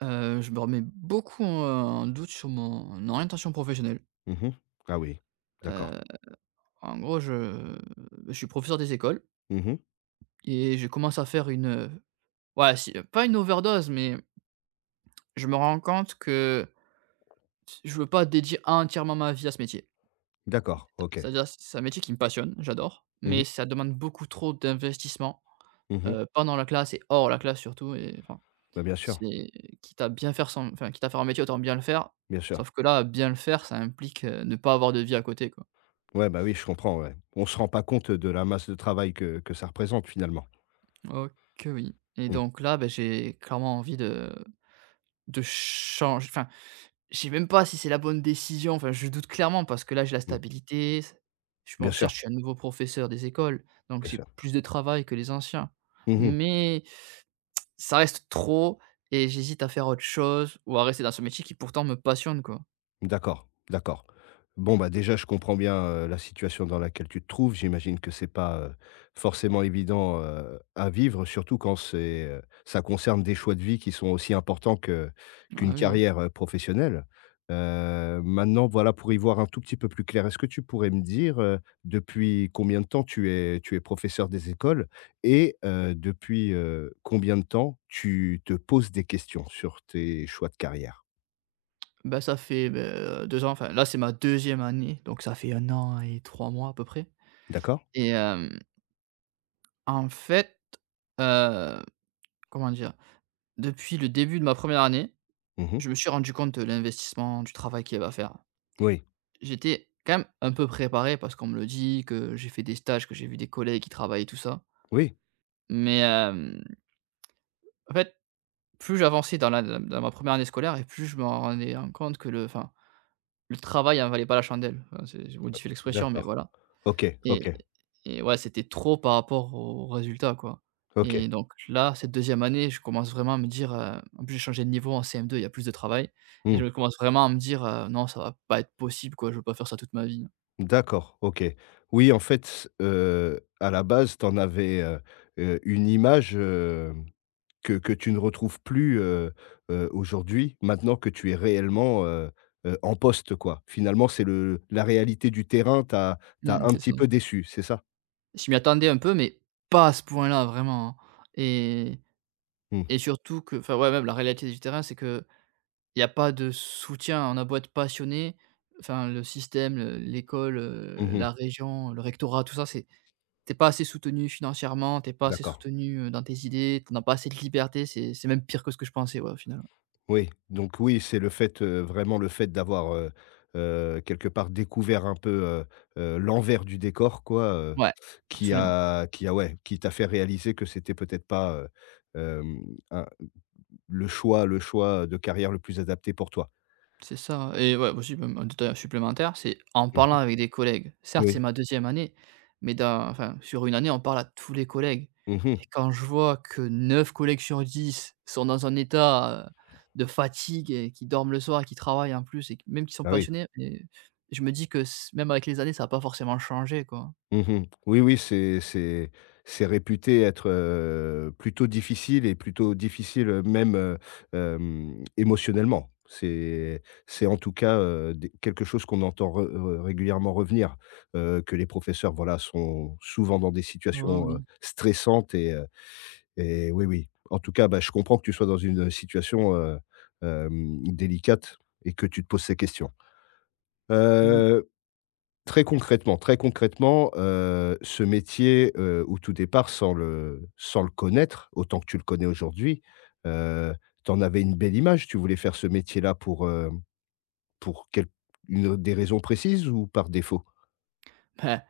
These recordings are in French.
Je me remets beaucoup en doute sur mon orientation professionnelle. Mmh mh. Ah oui, d'accord. Heu, En gros, je suis professeur des écoles Mmh mh. et je commence à faire une, ouais, si pas une overdose, mais je me rends compte que je veux pas dédier entièrement ma vie à ce métier. D'accord, OK. C'est-à-dire, c'est un métier qui me passionne, j'adore, Mmh mh. mais ça demande beaucoup trop d'investissement, Mmh mh. Pendant la classe et hors la classe surtout et enfin, Bah, bien sûr, c'est quitte à bien faire son enfin, quitte à faire un métier, autant bien le faire. bien sûr. Sauf que là, bien le faire, ça implique, ne pas avoir de vie à côté, quoi. Ouais, bah, oui, je comprends, ouais. On se rend pas compte de la masse de travail que ça représente finalement. Ok, oui, et Mmh, donc là, ben j'ai clairement envie de changer enfin, je sais même pas si c'est la bonne décision, enfin, je doute clairement parce que là, j'ai la mmh. stabilité, je Bien bon, sûr, certes, je suis un nouveau professeur des écoles, donc bien j'ai sûr. plus de travail que les anciens, Mmh mh. mais ça reste trop et j'hésite à faire autre chose ou à rester dans ce métier qui pourtant me passionne, quoi. D'accord, d'accord. Bon, bah, déjà, je comprends bien, la situation dans laquelle tu te trouves. J'imagine que c'est pas, forcément évident, à vivre, surtout quand c'est, ça concerne des choix de vie qui sont aussi importants que Ah qu'une oui. carrière, professionnelle. Maintenant, voilà, pour y voir un tout petit peu plus clair, est-ce que tu pourrais me dire, depuis combien de temps tu es professeur des écoles? Et depuis, combien de temps tu te poses des questions sur tes choix de carrière? Ben ça fait, beh, 2 ans, enfin, là, c'est ma deuxième année, donc ça fait un an et 3 mois à peu près D'accord? et en fait, heu comment dire? Depuis le début de ma première année, Mmh. je me suis rendu compte de l'investissement, du travail qu'il y avait à faire. Oui. J'étais quand même un peu préparé parce qu'on me le dit, que j'ai fait des stages, que j'ai vu des collègues qui travaillent et tout ça. Oui, Mais, en fait, plus j'avançais dans ma première année scolaire et plus je me rendais compte que le enfin, le travail en valait pas la chandelle. Enfin, c'est je modifie l'expression, mais d'accord. voilà. OK, Et OK, et ouais, c'était trop par rapport aux résultats, quoi. OK. Et donc là, cette deuxième année, je commence vraiment à me dire, en plus j'ai changé de niveau en CM2, il y a plus de travail et Mmh. je commence vraiment à me dire: «Non, ça va pas être possible, quoi, je veux pas faire ça toute ma vie». D'accord, OK. Oui, en fait, à la base, tu en avais, une image, que tu ne retrouves plus, aujourd'hui, maintenant que tu es réellement, en poste, quoi. Finalement, c'est le la réalité du terrain. T'as Mmh, un c'est petit ça. peu déçu, c'est ça? Je m'y attendais un peu, mais pas à ce point-là, vraiment, hein. Et Mmh. et surtout que enfin, ouais, même la réalité du terrain, c'est que il y a pas de soutien. On a beau être passionné, enfin le système, le l'école, Mmh. la région, le rectorat, tout ça, c'est t'es pas assez soutenu financièrement, t'es pas assez D'accord. soutenu, dans tes idées, t'en as pas assez de liberté, c'est même pire que ce que je pensais, ouais, au final. Ouais, Oui, donc oui, c'est le fait, vraiment le fait d'avoir, quelque part découvert un peu, l'envers du décor quoi, ouais, qui absolument. a qui a ouais, qui t'a fait réaliser que c'était peut-être pas, hem, un le choix de carrière le plus adapté pour toi. C'est ça et ouais, aussi même un détail supplémentaire, c'est en parlant Mmh. avec des collègues. Certes, c'est Oui. ma deuxième année, mais dans enfin, sur une année, on parle à tous les collègues Mmh. et quand je vois que 9 collègues sur 10 sont dans un état, de fatigue et qui dorment le soir et qui travaillent en plus et q même qui sont Ah oui. passionnés et je me dis que s même avec les années, ça a pas forcément changé, quoi. Mmh. Oui, oui, c'est réputé être, plutôt difficile et plutôt difficile, même, émotionnellement. C'est en tout cas, des quelque chose qu'on entend re re régulièrement revenir, que les professeurs, voilà, sont souvent dans des Oh situations, oui. stressantes et oui, oui. En tout cas, bah, je comprends que tu sois dans une, situation, délicate et que tu te poses ces questions. Mmh. Heu Très concrètement, très concrètement, ce métier, où tout départ sans le connaître autant que tu le connais aujourd'hui, heu, tu en avais une belle image? Tu voulais faire ce métier-là pour quel une des raisons précises ou par défaut?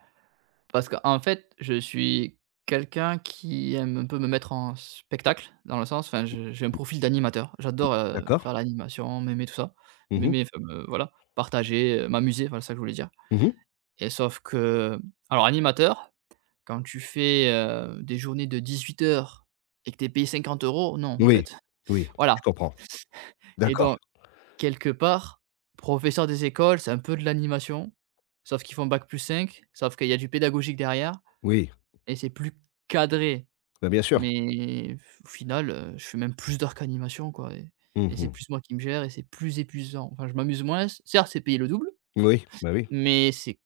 Parce qu'en fait, je suis quelqu'un qui aime un peu me mettre en spectacle, dans le sens enfin, je j'ai un profil d'animateur. Mmh, J'adore, faire d'accord. l'animation, m'aimer, tout ça. Mhm. M'aimer, enfin, me voilà, partager, m'amuser, voilà, c'est ça que je voulais dire Mhm. et sauf que alors animateur, quand tu fais, des journées de 18 heures et que t'es payé 50 € non, en Oui, fait. oui, je Voilà comprends. et D'accord. donc quelque part, professeur des écoles, c'est un peu de l'animation, sauf qu'ils font bac+5 sauf qu'il y a du pédagogique derrière Oui, et c'est plus cadré. bah, bien sûr. Mais au final, je fais même plus d'heures qu'animation, quoi et c'est Mhm. plus moi qui me gère et c'est plus épuisant. Enfin, je m'amuse moins, certes, c'est payé le double, Oui, bah, oui. mais c'est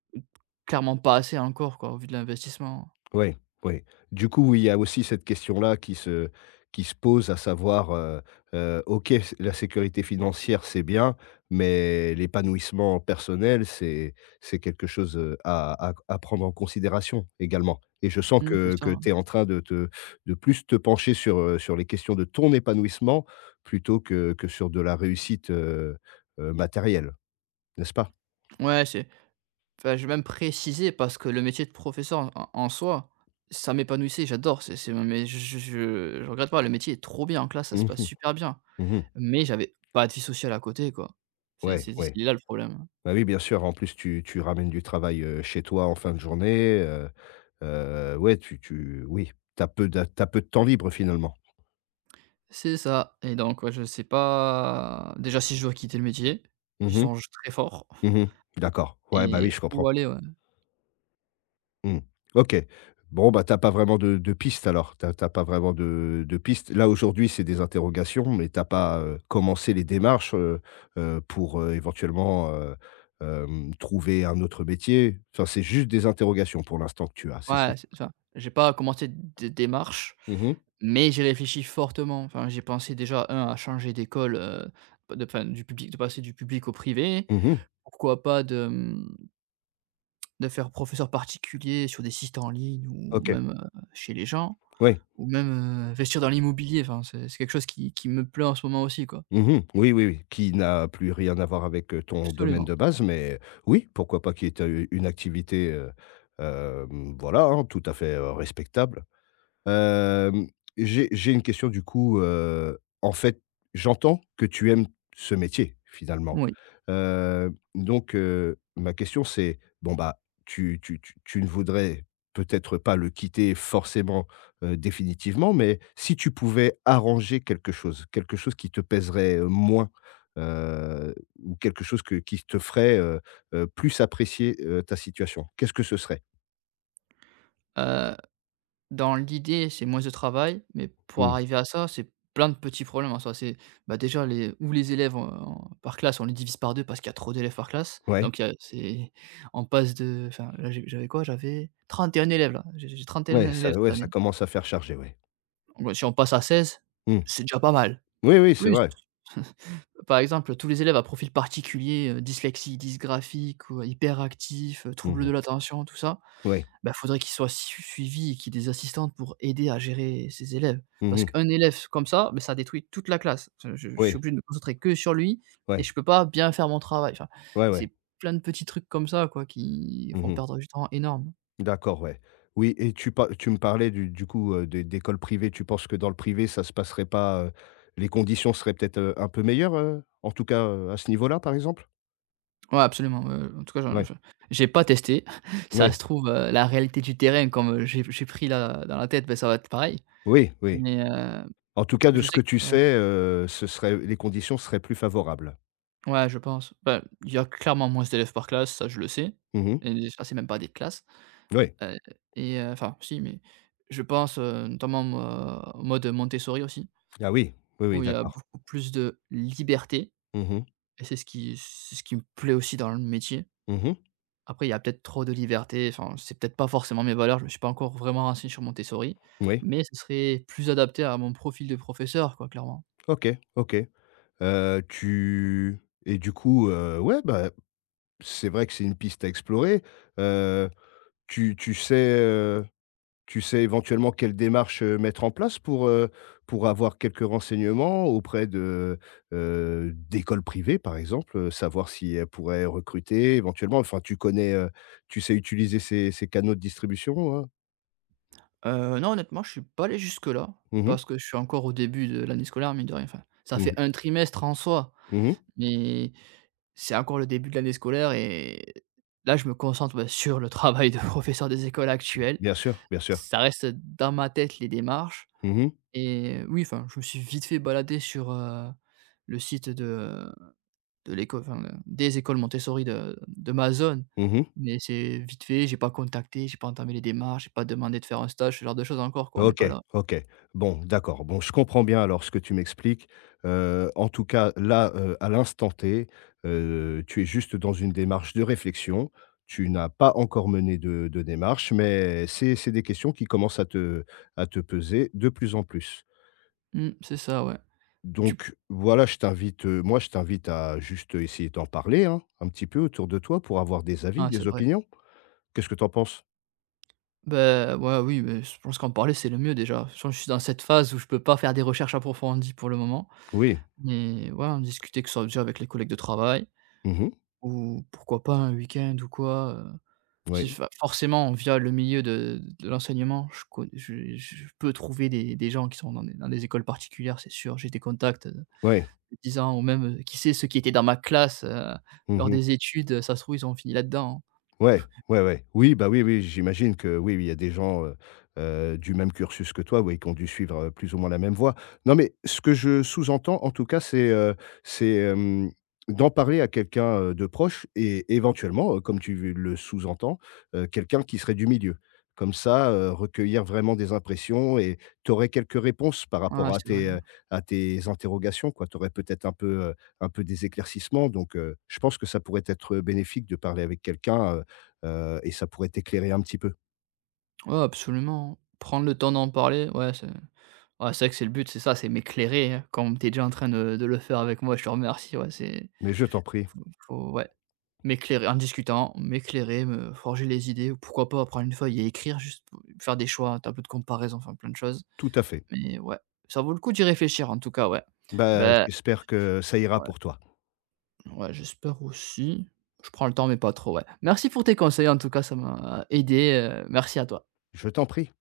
clairement pas assez encore, quoi, au vu de l'investissement. Oui, oui. Du coup, oui, il y a aussi cette question-là qui se pose, à savoir, OK, s la sécurité financière, c'est bien, mais l'épanouissement personnel, c'est quelque chose, à prendre en considération également et je sens Mmh, que c'est ça, que hein. tu es en train de plus te pencher sur les questions de ton épanouissement plutôt que sur de la réussite, matérielle, n'est-ce pas? Ouais, c'est enfin, je vais même préciser parce que le métier de professeur en soi, ça m'épanouissait, j'adore, c'est mais je regrette pas, le métier est trop bien en classe, ça se Mhm, passe mhm. super bien, Mmh mh. mais j'avais pas de vie sociale à côté, quoi. C'est Ouais, c'est c'est ouais. là le problème, hein. Bah oui, bien sûr. En plus, tu ramènes du travail, chez toi en fin de journée, ouais, tu tu oui, t'as peu de tu peu de temps libre, finalement. C'est ça et donc ouais, je sais pas déjà si je dois quitter le métier, j'y Mmh mh. songe très fort Mmh. D'accord. Ouais, bah oui, et je comprends. où aller, ouais. Mmh. OK. Bon, bah, t'as pas vraiment de piste, alors? T'as pas vraiment de piste? Là, aujourd'hui, c'est des interrogations, mais t'as pas, commencé les démarches, pour, éventuellement, trouver un autre métier? Enfin, c'est juste des interrogations pour l'instant que tu as, c'est ça? Ouais, c'est ça. J'ai pas commencé de démarche, Mmh mh. mais j'ai réfléchi fortement. Enfin, j'ai pensé déjà un à changer d'école, de enfin du public de passer du public au privé. Mmh. Pourquoi pas de faire professeur particulier sur des sites en ligne ou OK. même, chez les gens Oui. ou même, investir dans l'immobilier. Enfin, c'est quelque chose qui me plaît en ce moment aussi, quoi. Mmh. Oui, oui, oui, qui n'a plus rien à voir avec, ton domaine Absolument, de base, mais oui, pourquoi pas qui est, une activité, voilà, hein, tout à fait, respectable. Hem, j'ai une question du coup, en fait, j'entends que tu aimes ce métier finalement. oui. Donc ma question c'est, bon bah, tu ne voudrais peut-être pas le quitter forcément, définitivement, mais si tu pouvais arranger quelque chose qui te pèserait, moins, heu, ou quelque chose que qui te ferait, plus apprécier, ta situation, qu'est-ce que ce serait? Heu Dans l'idée, c'est moins de travail, mais pour Mmh. arriver à ça, c'est plein de petits problèmes en soi. C'est, bah, déjà les élèves en par classe, on les divise par 2 parce qu'il y a trop d'élèves par classe. Ouais, Donc il y a c'est on passe de enfin là j'avais quoi? J'avais 31 élèves là, j'ai 31 ouais, ça, élèves ouais, cette ça année. commence à faire charger, ouais. Donc si on passe à 16, Mmh. c'est déjà pas mal. Oui, oui, c'est Plus, vrai. par exemple, tous les élèves à profil particulier, dyslexie, dysgraphie ou hyperactifs, Mmh troubles de mh. l'attention, tout ça. Oui. Bah, faudrait qu'il soit su suivi et qu'il y ait des assistantes pour aider à gérer ses élèves. Mmh Parce mh. qu'un élève comme ça, beh, ça détruit toute la classe. Enfin, je Oui. suis obligé de me concentrer que sur lui et Ouais. je peux pas bien faire mon travail. Enfin, Ouais, ouais. c'est plein de petits trucs comme ça, quoi, qui Mmh font mh. perdre du temps énorme. D'accord, ouais. Oui, et tu me parlais du coup, d'écoles privées. Tu penses que dans le privé, ça se passerait pas, les conditions seraient peut-être, un peu meilleures, en tout cas, à ce niveau-là, par exemple? Ouais, absolument, en tout cas, Ouais. J'ai pas testé. Ça se Oui. trouve, la réalité du terrain comme, j'ai pris là dans la tête, ben ça va être pareil. Oui, oui. Mais, En tout cas, de je ce que sais tu que ouais. sais, ce serait les conditions seraient plus favorables? Ouais, je pense. Ben il y a clairement moins d'élèves par classe, ça je le sais Mmh mh. et ça, c'est même pas des classes. Oui. Heu et enfin si, mais je pense, notamment moi, en mode Montessori aussi, Ah oui. Oui, oui, où il y a d'accord. beaucoup plus de liberté Mmh mh. et c'est ce qui me plaît aussi dans le métier. Mmh mh. Après, il y a peut-être trop de liberté, enfin, c'est peut-être pas forcément mes valeurs, je me suis pas encore vraiment renseigné sur Montessori, Oui. mais ce serait plus adapté à mon profil de professeur quoi, clairement. OK, OK. Tu Et du coup, ouais, bah, c'est vrai que c'est une piste à explorer. Heu, tu tu sais, heu, Tu sais éventuellement quelle démarche, mettre en place pour avoir quelques renseignements auprès d'écoles privées, par exemple, savoir si elles pourraient recruter éventuellement. Enfin, tu sais utiliser ces canaux de distribution, hein? Non, honnêtement, je suis pas allé jusque-là, Mmh mh. parce que je suis encore au début de l'année scolaire, mine de rien, enfin, ça fait Mmh. un trimestre en soi. Mmh. Mais c'est encore le début de l'année scolaire et là, je me concentre, bah, sur le travail de professeur des écoles actuelles. Bien sûr, bien sûr. Ça reste dans ma tête les démarches Mmh mh. et oui, enfin, je me suis vite fait balader sur, le site de l'école, enfin, le des écoles Montessori de ma zone. Mmh. Mais c'est vite fait, j'ai pas contacté, j'ai pas entamé les démarches, j'ai pas demandé de faire un stage, ce genre de choses encore quoi, on n'est OK, pas là. OK. Bon, d'accord. Bon, je comprends bien alors ce que tu m'expliques. En tout cas, là, à l'instant T, tu es juste dans une démarche de réflexion. Tu n'as pas encore mené de démarche, mais c'est des questions qui commencent à te peser de plus en plus. Mmh, c'est ça, ouais. Tu Donc voilà, moi, je t'invite à juste essayer d'en parler, hein, un petit peu autour de toi pour avoir des avis, ouais, c'est des vrai. opinions. Qu'est-ce que tu en penses? Bah, ouais, oui, mais je pense qu'en parler, c'est le mieux déjà. Je pense que je suis dans cette phase où je peux pas faire des recherches approfondies pour le moment. Oui. Mais ouais, en discuter que ce soit déjà avec les collègues de travail Mmh. ou pourquoi pas un week-end ou quoi. Si Oui. je forcément via le milieu de l'enseignement, je con je peux trouver des gens qui sont dans des écoles particulières, c'est sûr. J'ai des contacts, Oui. de 10 ans ou même, qui sait, ceux qui étaient dans ma classe, lors Mmh. des études, ça se trouve, ils ont fini là-dedans, Ouais, ouais, ouais. Oui, bah, oui, oui, j'imagine que oui, oui, il y a des gens, du même cursus que toi, oui, qui ont dû suivre, plus ou moins la même voie. Non, mais ce que je sous-entends, en tout cas, c'est d'en parler à quelqu'un, de proche et éventuellement, comme tu le sous-entends, quelqu'un qui serait du milieu. Comme ça, recueillir vraiment des impressions et tu aurais quelques réponses par hein. Ouais, rapport c'est vrai. À tes interrogations, quoi. Tu aurais peut-être un peu des éclaircissements donc je pense que ça pourrait être bénéfique de parler avec quelqu'un, et ça pourrait t'éclairer un petit peu. Ouais, absolument. Prendre le temps d'en parler, ouais, c'est ouais, c'est vrai que c'est le but, c'est ça, c'est m'éclairer, hein, comme tu es déjà en train de le faire avec moi, je te remercie, ouais, c'est Mais je t'en prie, faut faut ouais, m'éclairer en discutant, m'éclairer, me forger les idées ou pourquoi pas prendre une feuille et écrire juste pour faire des choix, un tableau de comparaison, enfin plein de choses. tout à fait. Mais ouais, ça vaut le coup d'y réfléchir en tout cas, ouais. Bah, Ben j'espère que ça ira ouais, pour toi. ouais, j'espère aussi. Je prends le temps mais pas trop, ouais. Merci pour tes conseils en tout cas, ça m'a aidé, merci à toi. Je t'en prie.